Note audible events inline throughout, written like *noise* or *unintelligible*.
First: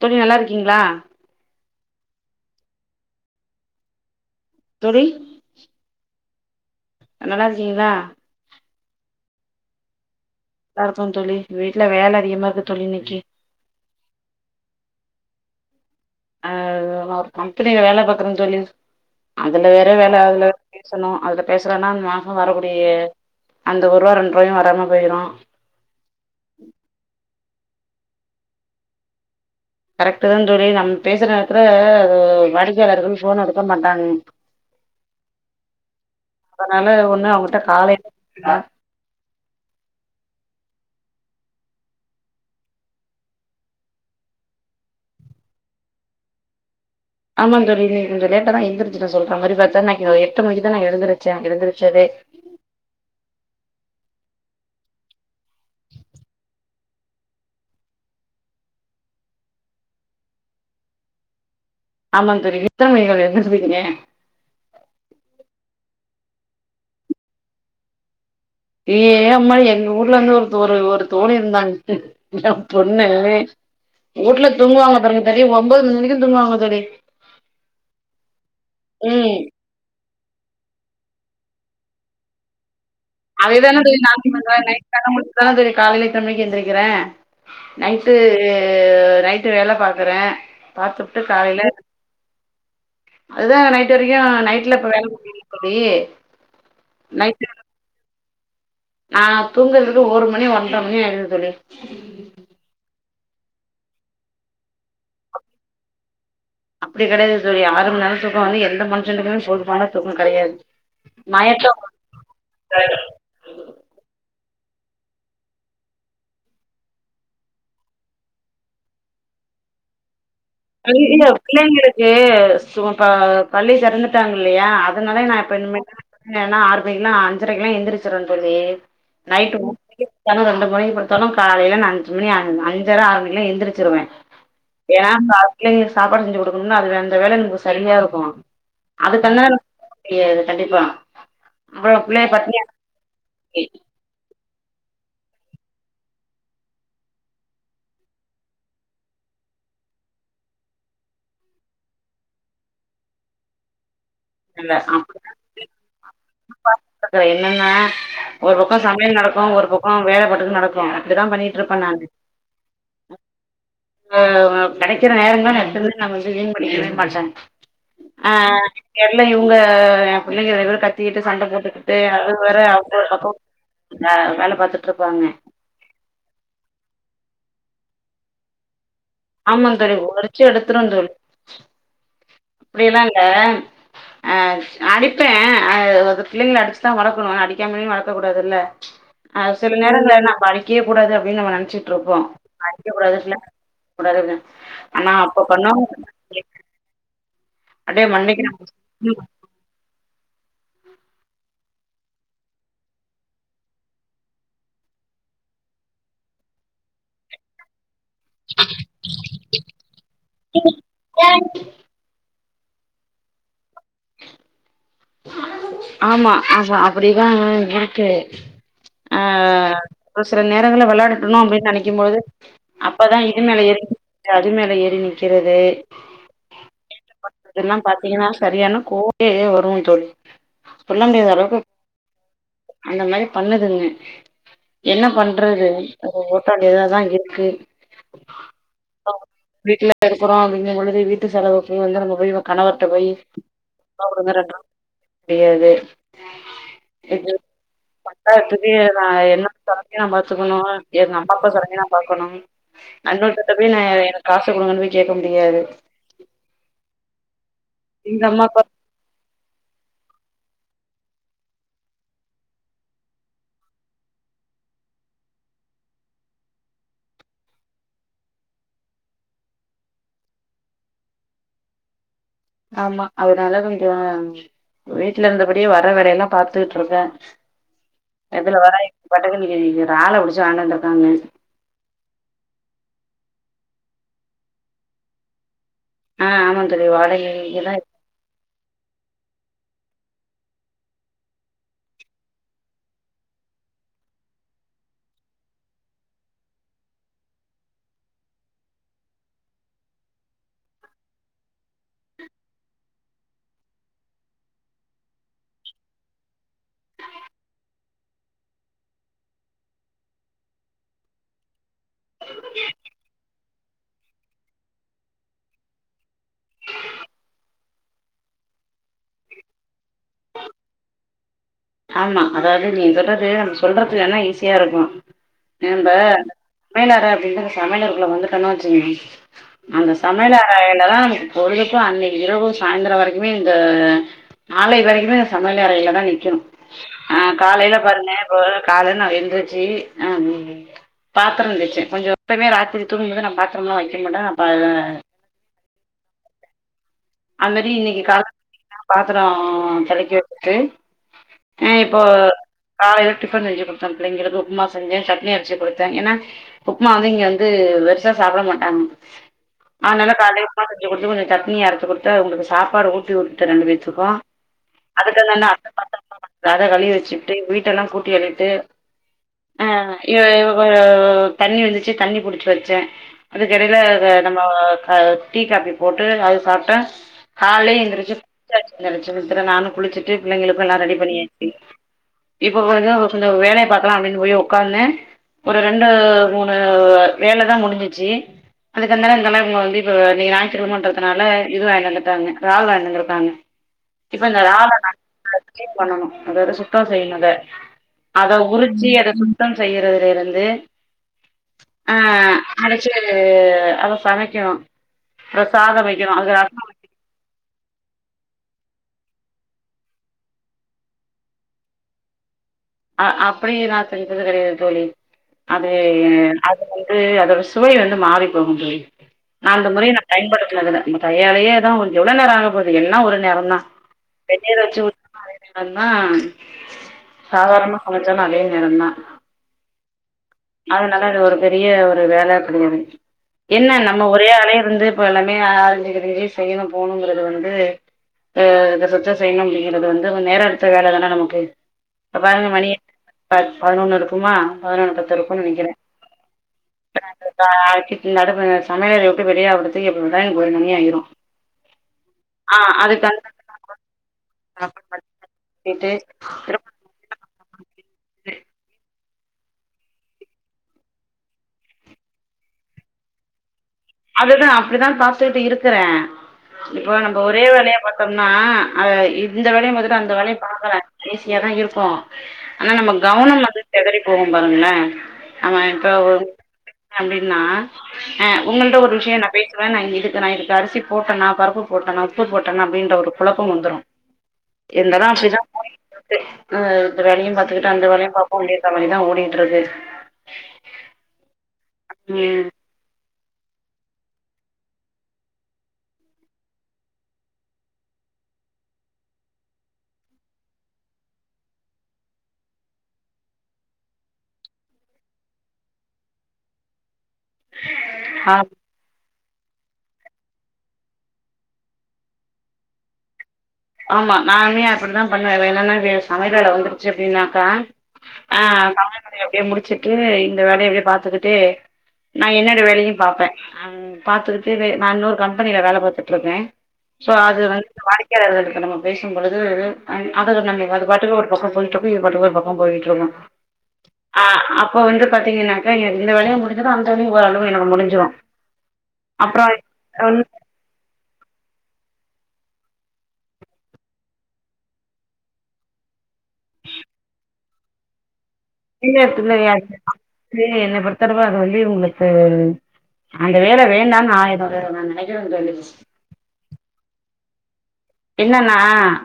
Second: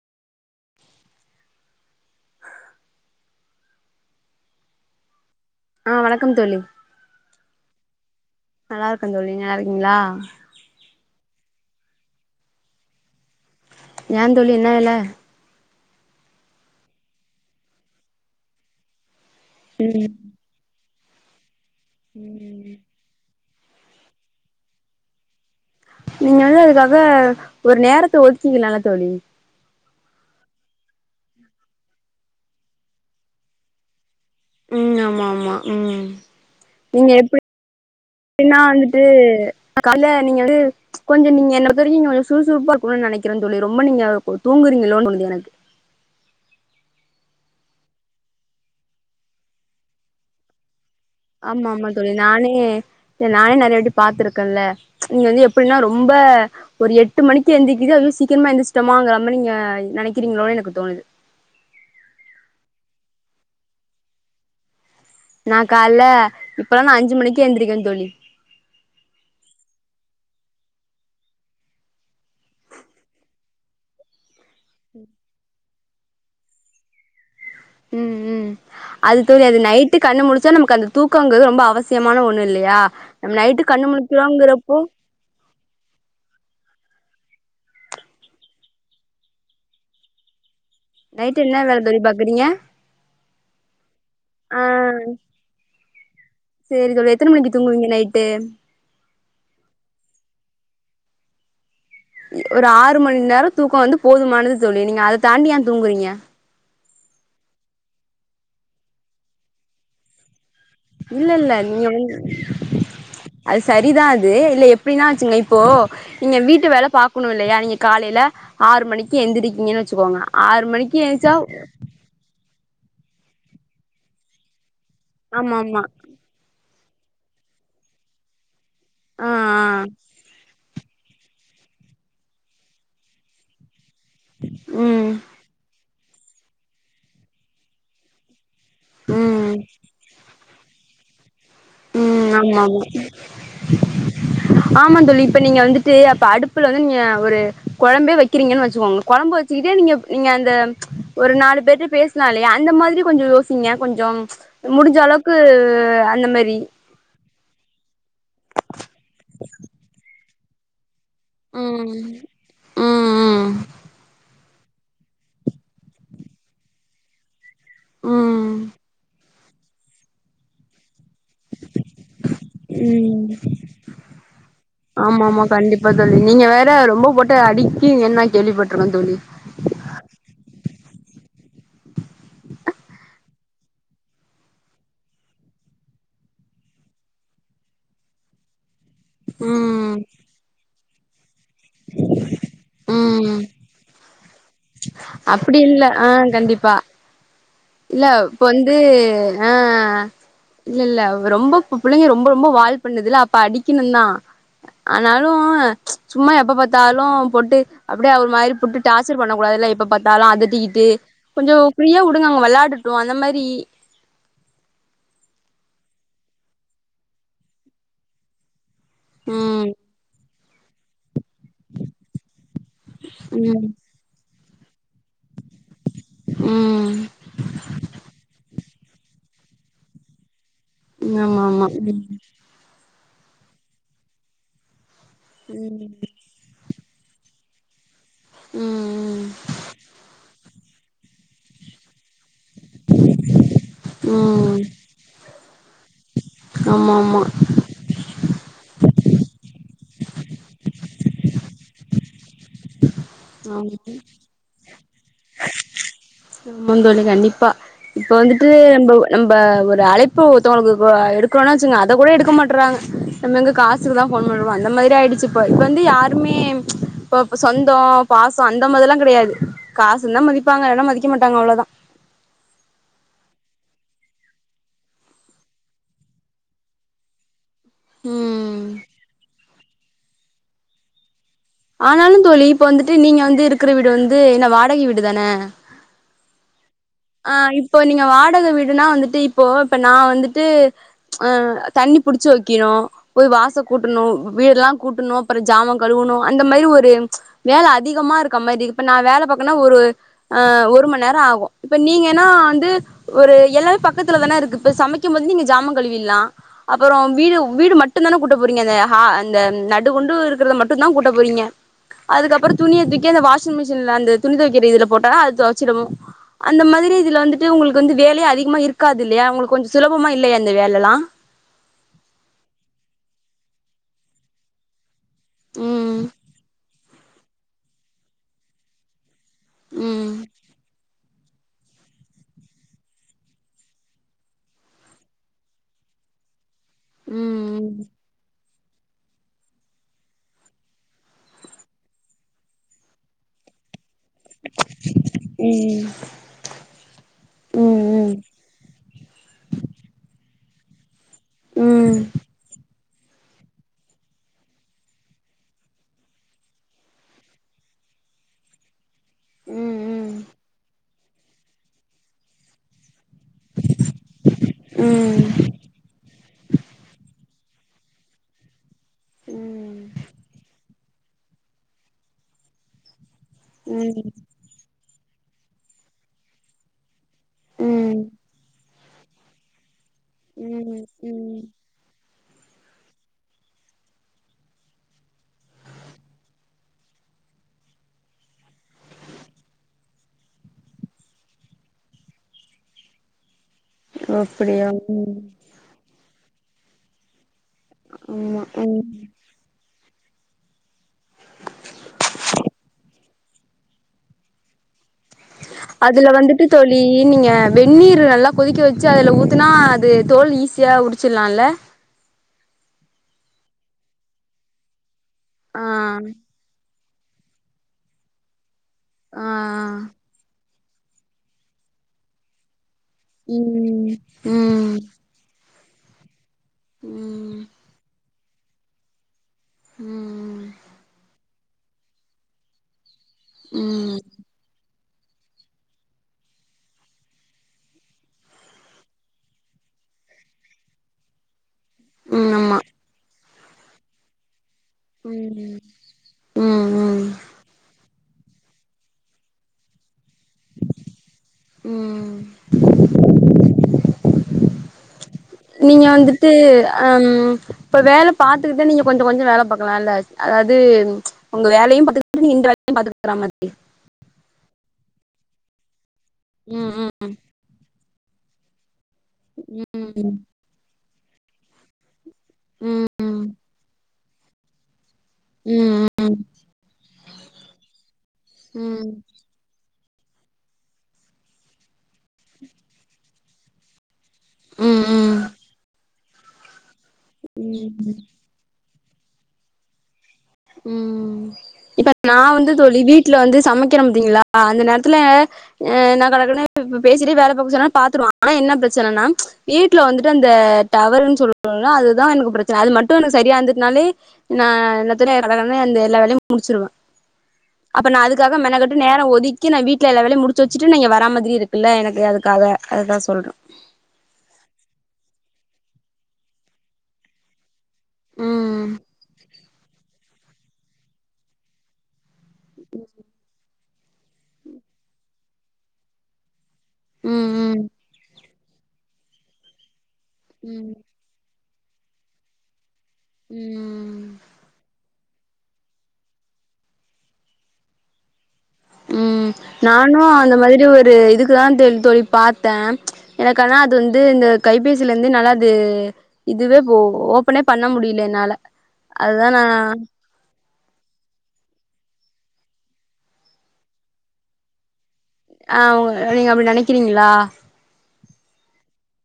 தோழி நல்லாருக்கீங்ளா தோழி ஆ வணக்கம் தோழி நல்லாருக்கீங்ளா நல்லாருக்க தோழி நல்லாருக்கீங்ளா நல்லாருக்கோ தோழி வீட்ல வேல அதிகமா இருக்கு தோழி இன்னைக்கு ஏன் தோழி என்ன வேல அ நா ஒரு கம்பெனில வேல பாக்குற தோழி அதுல வர ம் வேல அதுல பேசணு அதுல பேசலன்னா அந்த மாச ம் வரக்கூடிய அந்த ஒரு ரூவா ரெண்டு ரூவாயு வராம போய்ரு நீங்க வந்து அதுக்காக ஒரு நேரத்த ஒதுக்கிக்கலால தோழி கரெக்ட்தா தோழி நம்ம பேசுற நேத்துல வாடிக்கையாளர்கள் ஃபோன் எடுக்க மாட்டாங்க ம் ஆமா ஆமா ம் அதனால நீங்க ஒண்ணு எப் அவங்கட்ட காலை என்னா வந்துட்டு கால்ல நீங்க வந்து கொஞ்சோ நீங்க என்னோட பெர்மிங் ஓட சுறுசுறுப்பாருக்கனு தோழி ரொம்ப நீங்க தூங்குறீங்களோன் தோணுது எனக்கு ஆமா தோழி இன்னிக்கு கொஞ்சோ லேட்டாதா எந்துருச்சுட்ட சொல்ற மாரி பாத்தானாக்கு எட்டு மணிக்கு தா நா எழுந்துரு ஆமா ஆமா தோழி நானே இல்ல நானே நெறய வாட்டி பாத்துருக்கன்ல நீங்க வந்து எப்டின்னா ரொம்ப ஒரு எட்டு மணிக்கு எந்திக்கிது அது சீக்கிரமா எந்திச்சிட்டோமாங்கிற மாரி நீங்க நெனைக்கிறீங்களோன் எனக்கு தோணுது ஆமா தோழி மித்தம் எங்கள எந்துச்சு போய்ட்ருக்கே நா கால்ல இப்பல்லா நா அஞ்சு மணிக்கு எந்திருக்குற தோழி ஏ ஏன் அம்மா எங்க ஊர்ல இருந்து ஒரு ஒரு தோழி இருந்தாங்க என் பொண்ணு ஊட்ல தூங்குவாங்க பாருங்க தோழி ஒன்பது மணிவரைக்கு தூங்குவாங்க தோழி ம் ம் அது ம் தோழி அது நைட் டு கண்ணுமுழுச்சா நமக்கு அந்த தூக்கம்ங்கிறது ரொம்ப அவசியமான ஒன்னு இல்லயா அதே தான தோழி நானு பண்ற நைட் கண்ண முழிச்சி தான தோழி காலைல இத்தன மணிக்கு எந்திருக்கிற நைட்டு நைட்டு வேல பாக்குற பா்த்துபுட்டு நைட் காலைல என்ன வேல தோழி பாக்குறீங்க அதுதா நைட் வரைக்கு நைட்ல இப்ப வேல குடுத்துக்குரியே நீ இப்ப நீ சரி இதோட எத்தன மணிக்கு தூங்குவீங்க நைட்டு நானா தூங்குறதுக்கு ஒரு மணி ஒன்ற மணி ஆயிரு தோழி ஒரு ஆறு மணி நேர தூக்க வந்து போதுமானது தோழி நீங்க அத தாண்டியே தூங்குறீங்க அப்டி கெடையாது தோழி ஆறு மணி நேர தூக்க வந்து எந்த மனுஷனுக்குமே போதுமானா தூக்க கெடையாது இல்லல்ல நீங்க வந்து மயக்க அது சரிதா அது இல்ல எப்டின்னா வச்சுங்க இப்போ நீங்க வீட்டு வேல பாக்கணுல்லயா நீங்க காலைல ஆறு மணிக்கு எந்திரிக்கீங்கன்னு வச்சுக்கோங்க ஆறு மணிக்கு எந்ச்சா வேயர்ஸ் இப்ப பள்ளி தெறந்துட்டாங்க இல்லயா அதனால நா இப்ப ஆமா ஆமா இனிமேட் இல்லன்னா ஆறு மணிக்குல்லா அஞ்சரைக்குல்லா எந்திருச்சுருவா தோழி ஆ நைட்டு ஆ முட்டிக்கு பன்ரெண்டு மணிக்கு படு தோன காலைல நா அஞ்சு மணி அஞ்சர ஆறு மணிக்குலா எந்திரிச்சிருவே ம் ஏன்னா பிள்ளைகளுக்கு சாப்பாடு செஞ்சு குடுக்கணும்னா அது அந்த வேலை எனக்கு சரியாருக்கு அதுக்கன்னர ம் முடியாது கண்டிப்பா அப்புறோ பிள்ளைய ம் ஆமா பட்னியா மா இருக்க ஆமா தோழி இப்ப நீங்க வந்துட்டு அப்ப அடுப்புல வந்து நீங்க ஒரு கொழம்பே வக்கிறீங்கன் வச்சுக்கோங்க கொழம்பு இதே நீங்க நீங்க அந்த ஒரு நாலு பேர்ட்ட பேசனாலே அந்த மாத்ரி கொஞ்சோ யோசிங்க கொஞ்சொம் இல்ல முடிஞ்சளவுக்கு அந்த மாரி டக்கு என்னன்னா ஒரு பக்கோ சமையல் நடக்கு ஒரு பக்கோ வேல பாட்டுக்கு நடக்கு இப்டி தா பண்ணிட்ருப்பே ம் நானு ம் ஆ கெடைக்கிற நேரங்கள நா விட்டதுக்கு நா வந்து வீண் பண்ணிக்கவே மாட்டே ஆ ம் தெர்ல இவுங்க எ பிள்ளைங்க ரெண்டு பேரு க த்திட்டு சண்ட போட்டுக்கிட்டு அது வேற அவுங்க ஒரு பக்கோ ம் ஆ வேல பாத்துட்ருப்பாங்க இப்ப தோழி நீங்க வேற ரொம்ப போட்டு அடிக்கிங்கன்னு நா கேள்விப்பட்ருக்கே தோழி ஆமாந் தோழி உறுச்சு எடுத்துருவே தோழி அப்டியல்லா இல்ல ஆ அடிப்பே ஆ பிள்ளைங்கள அடிச்சுதா வளக்கணு அடிக்காமலயு வளக்க கூடாதுல்ல ஆ சில ம் நேரங்கள நம்ப அடிக்கவே கூடாது அப்டின் நம்ம நென ச்சுட்ருப்போ அடிக்ககூடாது ம் பிள்ள கூடாதுனு அப்பினு ஆனா அப்ப அப்டி இல்ல பண்ணுவாங்க ஆ கண்டிப்பா இல்ல இப்ப மண்டைக்கு வந்து ஆ இல்லெல்ல ரொம்ப புள்ளைங்க ரொம்ப ரொம்ப வால் பண்ணதுல்ல அப்ப அடிக்கணு தா ஆனாலு சும்மா எப்ப பாத்தாலு போட்டு அப்டியா ஒரு மாரி போட்டு டார்ச்சர் பண்ணக்கூடாதுல்ல எப்ப பாத்தாலு அதட்டிகிட்டு கொஞ்சோ ஃப்ரீயா அவுங்க வெளாடட்டு அந்த மாரி ஆமா ஆமா அப்டிதா இருக்கு ஆ ம் ஒரு சில நேரங்கள வெளயாடட்டுனா அப்டின் நெனைக்கும்போது அப்பதா இது மேல ம் ஏறி நிக்கிறது அது மேல ஏறி நிக்கிறது ம் பண்றதெல்லா பாத்தீங்கன்னா சரியான கோவமே வரு தோழி சொல்ல முடியாத ஆமா அளவுக்கு ஆமா அந்த மாரி பண்ணுதுங்க என்ன பண்றது ம் ஓ ஓட்ட வேண்டியதாதா இருக்கு ம் ம் வீட்ல இருக்குறோ அப்டிங்கம்பொழுது வீட்டு செலவுக்கு வந்து நம்ம போய் கணவர்ட்ட போய் ஒருவா குடுங்க ம் ரெண்ட்ருவா முடியாது ஆமா ஆமா இப்ப தாத்துக்கு நா என்னோட செலவையு நா பாத்துக்கணு எங்கம்மா அப்பா செலவையு நா பாக்கணு நன்னொருத்தட்ட போய் ஆமா நா எனக்கு காசு குடுங்கன் போய் கேக்க முடியாது ஆமாந் தோழி கண்டிப்பா இப்ப எங்க அம்மா வந்துட்டு அப்பா நம்ப நம்ப ஒரு அழைப்பு ஒருத்தோங்களுக்கு அ எடுக்றோனா வச்சுங்க அத கூட எடுக்க மாட்றாங்க நம்ம எங்க காசுக்குதா ஃபோன் பண்ணுவோ அந்த மாதிரி ஆய்டுச்சு இப்ப இப்ப வந்து யாருமே இப்பப்ப சொந்தோ பாசோ அந்த மாரில்லா கெடயாது காசு இருந்தா மதிப்பாங்க இல்லனா மதிக்க மாட்டாங்க அவ்ளதா ஆமா அதுனால கொஞ்சோ வீட்லருந்தபடியே வர வேலயெல்லா பாத்துக்கிட்ருக்கே இதுல ம் வர *inaudible* பாட்டுக்கு இன்னிக்கி றால புடிச்சு வாய்ன்ட்டு வந்துருக்காங்க ஆனாலு தோழி இப்ப வந்துட்டு நீங்க வந்து இருக்ற வீடு வந்து என்ன வாடகை வீடு தான ஆ ஆமாங் ஆ இப்போ நீங்க வாடக வீடுனா வந்துட்டு இப்போ இப்ப நா வந்துட்டு ஆ தண்ணி புடிச்சு வக்கினு போய் வாச கூட்டணு வீடெல்லா கூட்டணு அப்றோ ஜாமா கழுவணு அந்த மாரி ஒரு வேல அதிகமா இருக்க மாரி இப்ப நா வேல பாக்கனா ஒரு ஆ ஒரு மண் நேரோ ஆவு இப்ப நீங்கன்னா வந்து ஒரு எல்லாமே பக்கத்துலதான இருக்கு இப்ப சமைக்கும் போது நீங்க ஜாமா கழுவில்லா அப்பறோ வீடு வீடு மட்டுந்தான கூட்ட போறீங்க அந்த ஹா அந்த நடு கொண்டு இருக்கறத மட்டுந் தா கூட்ட போறீங்க அதுக்கப்பறோ துணிய தூக்கி அந்த வாஷிங் மிஷின்ல அந்த துணி தொவைக்கிற இதுல போட்டா அது தொவச்சுறும் அந்த மாதிரி இதுல வந்துட்டு உங்களுக்கு வந்து வேலயே அதிகமா இருக்காது இல்லயா உங்களுக்கு கொஞ்சொ சுலபமா இல்லயா அந்த வேலல்லா ஆமா அதாவது நீங்க சொல்றது நம்ம சொல்றதுக்கு வேனா ஈஸியா இருக்கு ஏன்ம்ப ம் சமையலற அப்டின்ற சமையலரக்குள்ள வந்துட்டனு வச்சுங்க அந்த ம் சமையலரேலதா பொழுதுக்கு அன்னக்கி இரவு சாய்ந்தரோ வரைக்குமே இந்த நாளை வரைக்குமே சமையல் அறையில தா நிக்கணு ம் காலேல பாருங்க இப்ப காலேல நா எந்துருச்சு அ பாத்தரோ தேச்சே கொஞ்சோ எப்பமே ராத்திரி தூங்கும் போது நா பாத்தரோல்லா வக்க மாட்டே அப்ப ஆஆ ம் ம் ஆல்ரெடி இன்னைக்கு ம் காலேல பாத்தரோ தொவைகரதுக்கு ஆ ம் ம் இப்போ காலேல டிஃபன் செஞ்சு குடுத்தே பிள்ளைங்களுக்கு உப்புமா செஞ்சே சட்னி அரச்சு குடுத்தே ஏனா உப்மா வந்து இங்க வந்து பெருசா சாப்ட மாட்டாங்க ம் அதுனால காலேல உப்மா செஞ்சு குடுத்து கொஞ்சோ சட்னி அரச்சு குடுத்து அவுங்களுக்கு சாப்பாடு ஊ ட்டி விட்டு ரெண்டு பேத்துக்கு அதுக்கு அந்த அந்த அந்த பாத்திரத்தையு ராக கழுவி வச்சு டு வீட்டல்லா கூட்டி அள்ளிட்டு ஆ இவ இப்ப தண்ணி வந்துச்சு தண்ணி புடுச்சு வச்சே அதுக்கெடேல ம் ஆ நம்ம ஆ டீ காப்பி போட்டு அது சாப்டே காலயே ம் எந்திரிச்சு *unintelligible* நானு குளுச்சுட்டு பிள்ளைங்களுக்கு எல்லா ம் ரெடி ம் பண்ணியாச்சு இப்ப கொஞ்சோ கொஞ்சோ வேலைய பாக்கலா அப்டின் போய் ஒக்காந்தே ஒரு ரெண்டு மூணு வேலதா முடுஞ்சிச்சு அதுக்கு அந்த அண்ணா இந்த மாரி இப்ப வந்து இன்னைக்கு நாயிற்றுக் கிழமன்றதுனால இது வாங்கிட்டு வந்து காங்க ரால் வாங்கிட்டு வந்திருக்காங்க இப்ப இந்த அப்டியா ரால ம் கிளீன் பண்ணனு அதோட சுத்தோ செய்யனு அத அத ஆமா ம் உருச்சு அத சு த்தம் செய்யறதுலயிருந்து ஆ அரச்சு அத சமைக்கணு அப்றோ சாதோ அதுல வைக்கணு அது வந்துட்டு ரசோ தோழி ழி நீங்க வெந்நீர் நல்லா கொதிக்க வச்சு அதுல ஊத்துனா அது தோல் ஈஸியா உறுச்சற்லால்ல அ அப்டி நா செஞ்சது கெடையாது தோழி அது ஆ அது வந்து அதோட சுவை வந்து மாறி போகு தோழி ஆ அந்த முறைய நா பயன்படுத்னது இல்ல நம்ம கையாலேயே தா கொஞ்சோ எவ்ளோ நேரோ ஆகப் போது எல்லா ஒரு நேரந் தா ம் வெந்நீர் ம் வச்சு ஊத்து அதை நேரந் தா ம் ம் சாதாரணமா சமைச்சாலு அதே நேரந் தா ம் ம் அதுனால அது ஒரு பெரிய ஒரு வேல கெடையாது என்ன ம் நம்ம ஒரே ஆளே இருந்து இப்ப எல்லாமே அலஞ்சுகிட்ருக்கு செய்யணு போகணுங்கறது வந்து ஆ இத சுத்தோ செய்யணு அப்டிங்கிறது வந்து கொஞ்சோ நேர எடுத்த வேலதான நமக்கு இப்ப பாருங்க ஆமா மணிய பத் பதனொன்னு இருக்குமா பதனொன்னு பத்து இருக்கு குனு ம் நெனைக்குறே ம் ம் அ ஆக்கிட்டு நடும சமையலறைய விட்டு வெளியாவறதுக்கு எப்டி பாத்தாலு எனக்கு ஒரு மணி ஆயிரு ம் ஆ அதுக்காகதாங் நீங்க வந்துட்டு திரும்ப அம் இப்ப வேல பாத்துக்கிட்டே நீங்க கொஞ்சோ கொஞ்சோ வேல பாக்கலால்ல அதாவது உங்க வேலயு பாத்துட்டு நீ இந்த வேலயு பாத்துக்கற மாரி அதுதா அப்டிதா பாத்துக்கிட்டு இருக்கிறே ம் ம் இப்போ நம்போ ஒரே வேலய பாத் பண்ணா அ இந்த வேலயு பாத்துட்டு ம் அந்த வேலயு பாக்கலா ஈஸியா தா இருக்கு ஆனா ம் நம்ம கவனம் வந்து சிதறி போகும் பாருங்களே ஆமா ம் இப்ப ஒ அப்டின்னா ஆ உங்கள்ட்ட ம் ஒரு விஷய ஏ நான் பேசுவே நா இதுக்கு நா இதுக்கு அரிசி போட்டனா பருப்பு போட்டனா உப்பு போட்டனா அப்டின்ற ஒரு கொழப்பம் வந்துரு ம் என்ட தா *unintelligible* இந்த வேலையு ம் பாத்துக்கிட்டு அந்த ம் வேலையு பாப்போ முடியருதா மாறி தா ஓடிட்டு இருக்கு ம் இப்ப நா ம் வந்து தோழி வீட் ட்ல வந்து சமக்கிற பாத்தீங்களா அந்த நேரத்துல ஆ நா கடகடன்னு பேசிட்டே வேல பாப்போ சொன்னா நா பாத்துடுவே ஆனா என்ன பிரச்சனனா வீட்ல வந்துட்டு அந்த டவருன்னு சொல்றோம்ல அதுதா எனக்கு பிரச்சன அது மட்டும் எனக்கு சரியா இருந்துதுனாலே நான் எல்லாத்துலயு *unintelligible* எல்லா வேலயு முடிச்சிருவே அப்ப நா ஆ அதுக்காக மெனக்கெ நேரம் ஒதுக்கி நா வீட்ல எல்லா வேலயு முடிச்சு வச்சுட்டு நா இங்க வர்ற மாதிரி இருக்குல்ல எனக்கு அதுக்காக அதுதா சொல்றே ஆமா நானுமே அப்டித்தா பண்ணுவே வேணும்னா வே சமையல் வேல வந்துருச்சு அப்டின்னாக்கா ஆ ம் சமையல் வேலய எப்டியே முடிச்சுட்டு இந்த வேலய அப்டியே பாத்துக்கிட்டே நா என்னோட வேலயு பாப்பே பாத்துக்கிட்டே வே நா இன்னொரு கம்பெனில வேல பாத்துட்டு இருக்கே சோ அது ம் வந்து வாடிக்கையாளர்களுக்கு நம்ம பேசும் பொழுது அது ம் ம் நம்ம அது பாட்டுக்கு ஒரு பக்கம் போயிட்டு இருக்கு இது பாட்டுக்கு ஒரு பக்கம் போயிட்டு இருக்கு ம் ஆ அப்போ வந்து பாத்தீங்கனாக்கா எ இந்த வேலயும் முடிஞ்சுரு அந்த வேலயும் ஓரளவு எனக்கு முடிஞ்சுரு ம் நானு அந்த மாதிரி ஒரு இதுக் *unintelligible* தோழி பாத்தே எனக்கு ஆனா அது வந்து இந்த கைபேசில இருந்து என்னால அது இதுவே போ ஓபனே பண்ண முடில என்னால அதுதா நா சீனியரிட்டி *inaudible* என்னை பொறுத்தவர அது வந்து உங்களுக்கு அந்த வேல வேண்டானு நா ஏதோ ஒரு நா நினைக் ஆ உங்க நீங்க அப்டி நினைக்கிறீங்களா என்னனா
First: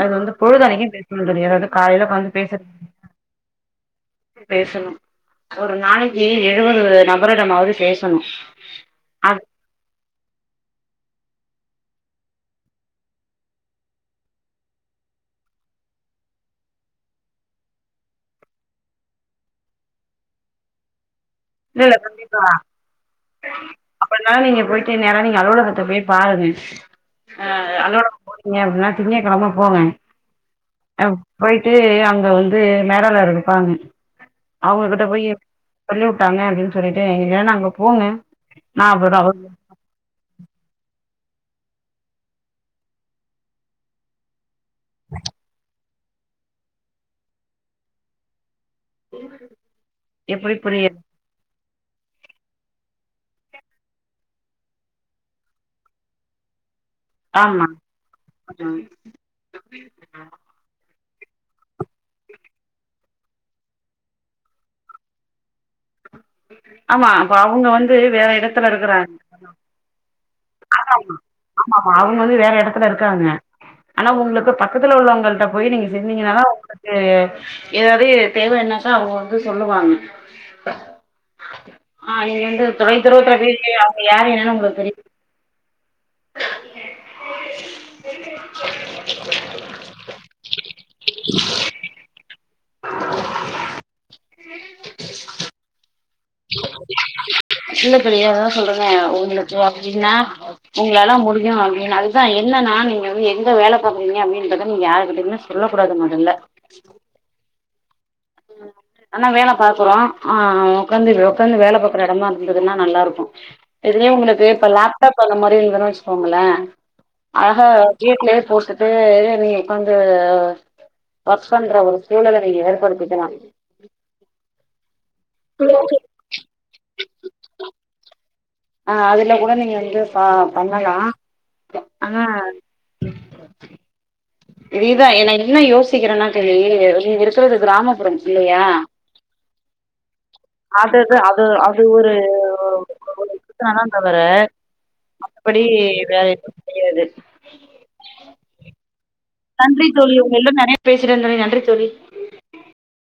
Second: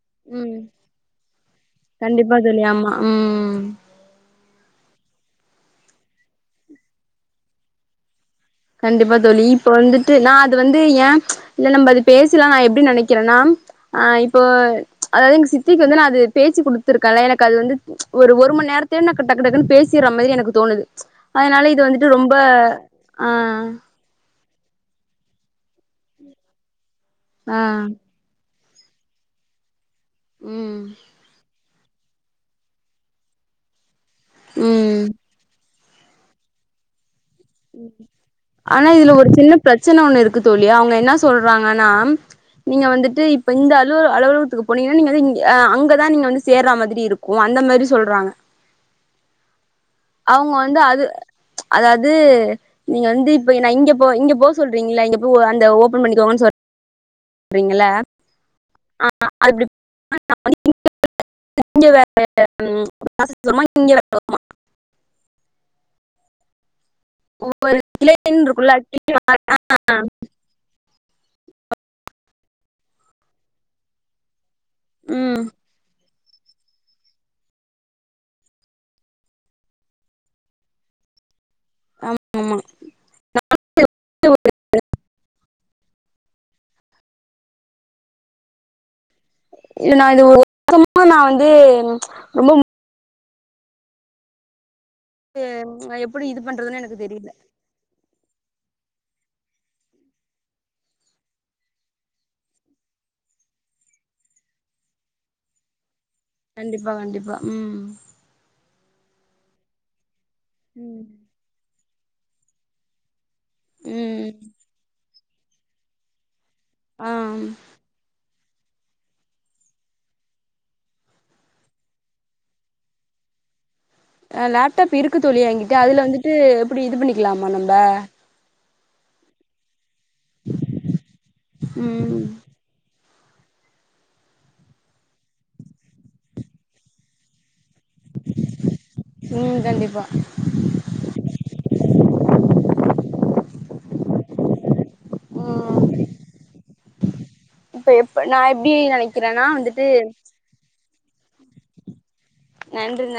அது வந்து ம் பொழுதனைக்கு பேசணும் சரியா அதுவு காலைல ஒக்காந்து கண்டிப்பா பேசுற தோழி ஆமா ம் பேசணு ஒரு நளைக்கு எழுவது நபரிடமாவது பேசணு கண்டிப்பா அது தோழி இ இப்ப வந்துட்டு நா அது வந்து ஏ இல்ல நம்ப அது பேசிடலா நா ஏப்டி நெனைக்கிறேன்னா ஆ இப்போ அதாவது எங்க சித்திக்கு வந்து நா அது பேசி குடுத்துருக்கேன்ல எனக்கு அது வந்து ஒரு ஒரு மண் நேர தே எனக்கு டக்கு டக்குன்னு பேசிற மாதிரி எனக்கு தோணுது அதனால இது வந்துட்டு ரொம்ப ஆ அப்பனா நீங்க போயிட்டு நேரா நீங்க அலுவலகத்த போய் பாருங்க ஆ அலுவலகம் போனீங்க அப்டினா திங்கக்கிழம போங்க ம் அ போய் து அங்க வந்து மேலாளர் இருப்பாங்க அவங்ககிட்ட போய் சொல்லி டானே அப்டின்னு சொல்லிட்டு ஏனா நாங் ஆனா இதுல ஒரு சின்ன பிரச்சன ஒண்ணு இருக்கு தோழி அவங்க என்ன சொல்றாங்கன்னா நீங்க வந்துட்டு இப்ப இந்த அலுவலக அலுவலகத்துக்கு போனீங்கன்னா நீங்க வந்து இங்க அ அங்கதா நீங்க வந்து சேர்ற மாதிரி இருக்கு அந்த மாதிரி சொல்றாங்க எப்டி அவுங்க வந்து புரியது அது அதாது நீங்க வந்து இப்ப என்ன இங்க போ இங்க போ சொல்றீங்ள இங்க பு அந்த ஓபன் பண்ணிக்கோங்கன்னு சொ ஆமா றிங்கள ம் ஆ அது அப்டி *unintelligible* *inaudible* ஆமா அப்ப அவுங்க வந்து வேற கிளைன்னு எடத்துல இருக்குல்ல இருக்கறாங் ஆதாயமா ஆமாமா அவுங்க வந்து வேற எடத்துல இருக்காங்க ஆனா உங்ளுக்கு ப க்கத்துல ம் உள்ளவங்கள்ட்ட போய் நீங்க செ ஞ்சிங்கனாலே உங்குளுக்கு எதாவது தேவை இன்னாக்கா அவுங்க வந்து சொல்லுவாங்க. ஆ ஆமா நீங்க வந்து தொலை தூரவத்துல போய்ருவிங்க யா யாரு என்னனு உங்குளுக்கு தெரி *inaudible* இது நா இது *inaudible* நா வந்து ரொம்போ *inaudible* ட்டும் அ எப்பிடி இது பண்றதுனு எனக்கு தெரில. சின்ன பிள்ளையா அதா சொல்றனே உங்குளுக்கு அப்டின்னா உங்ளால முடியு அப்டின் அதுதா என்னனா நீங்க வந் எங்க வேல பாக்கறீங்க அப்டின்றத நீங்க யாருகிட்டயிமே ஸ் சொல்ல கூடாது மொதல்ல. கண்டிப்பா கண்டிப்பா ம். ஆனா வேல பாக்குறோ ஆ ம் உக்காந்தி ப்ரோக் க்காந்து வேல பாக்கற எடமா இருந்துதுன்னா நல்லாருக்கு. இதுலியே ம் உங்குளுக்கு இப்ப லேப் டாப் அந்தமாரி இருந்துதுனு வெச்சுக்கோங்களே ஆ அழகா வீட்லியே போட்டுட்டு நீங்க உக்காந்து ஒர்க் பண்ற ஒரு சூழல நீங்க ஏற்படுத்திகலா. அ லேப்டப் இருக்கு தோழி எங்கிட்ட அதில வந்துட்டு எப்டி இது பண்ணிக்கலாமா நம்ப. ஆ அதில கூட நீங்க வந்து பா பண்ணலா ம் ஆனா இதியதா என என்ன யோசிக்கிறன்னா தோழி இங்க இருக்கிறது கிராமப்புறம் இல்லையா? ம் கண்டிப்பா அது அது அது அது ஒரு ஒரு *inaudible* சனதா தவர மத்படி ம் வேற எது *inaudible* இப்ப எப்ப நா எப்டி நெனை நன்றி தோழி உங்க எல்லும் நறைய பேசிட்டே தோழி நன்றி தோழி. நன்றி ந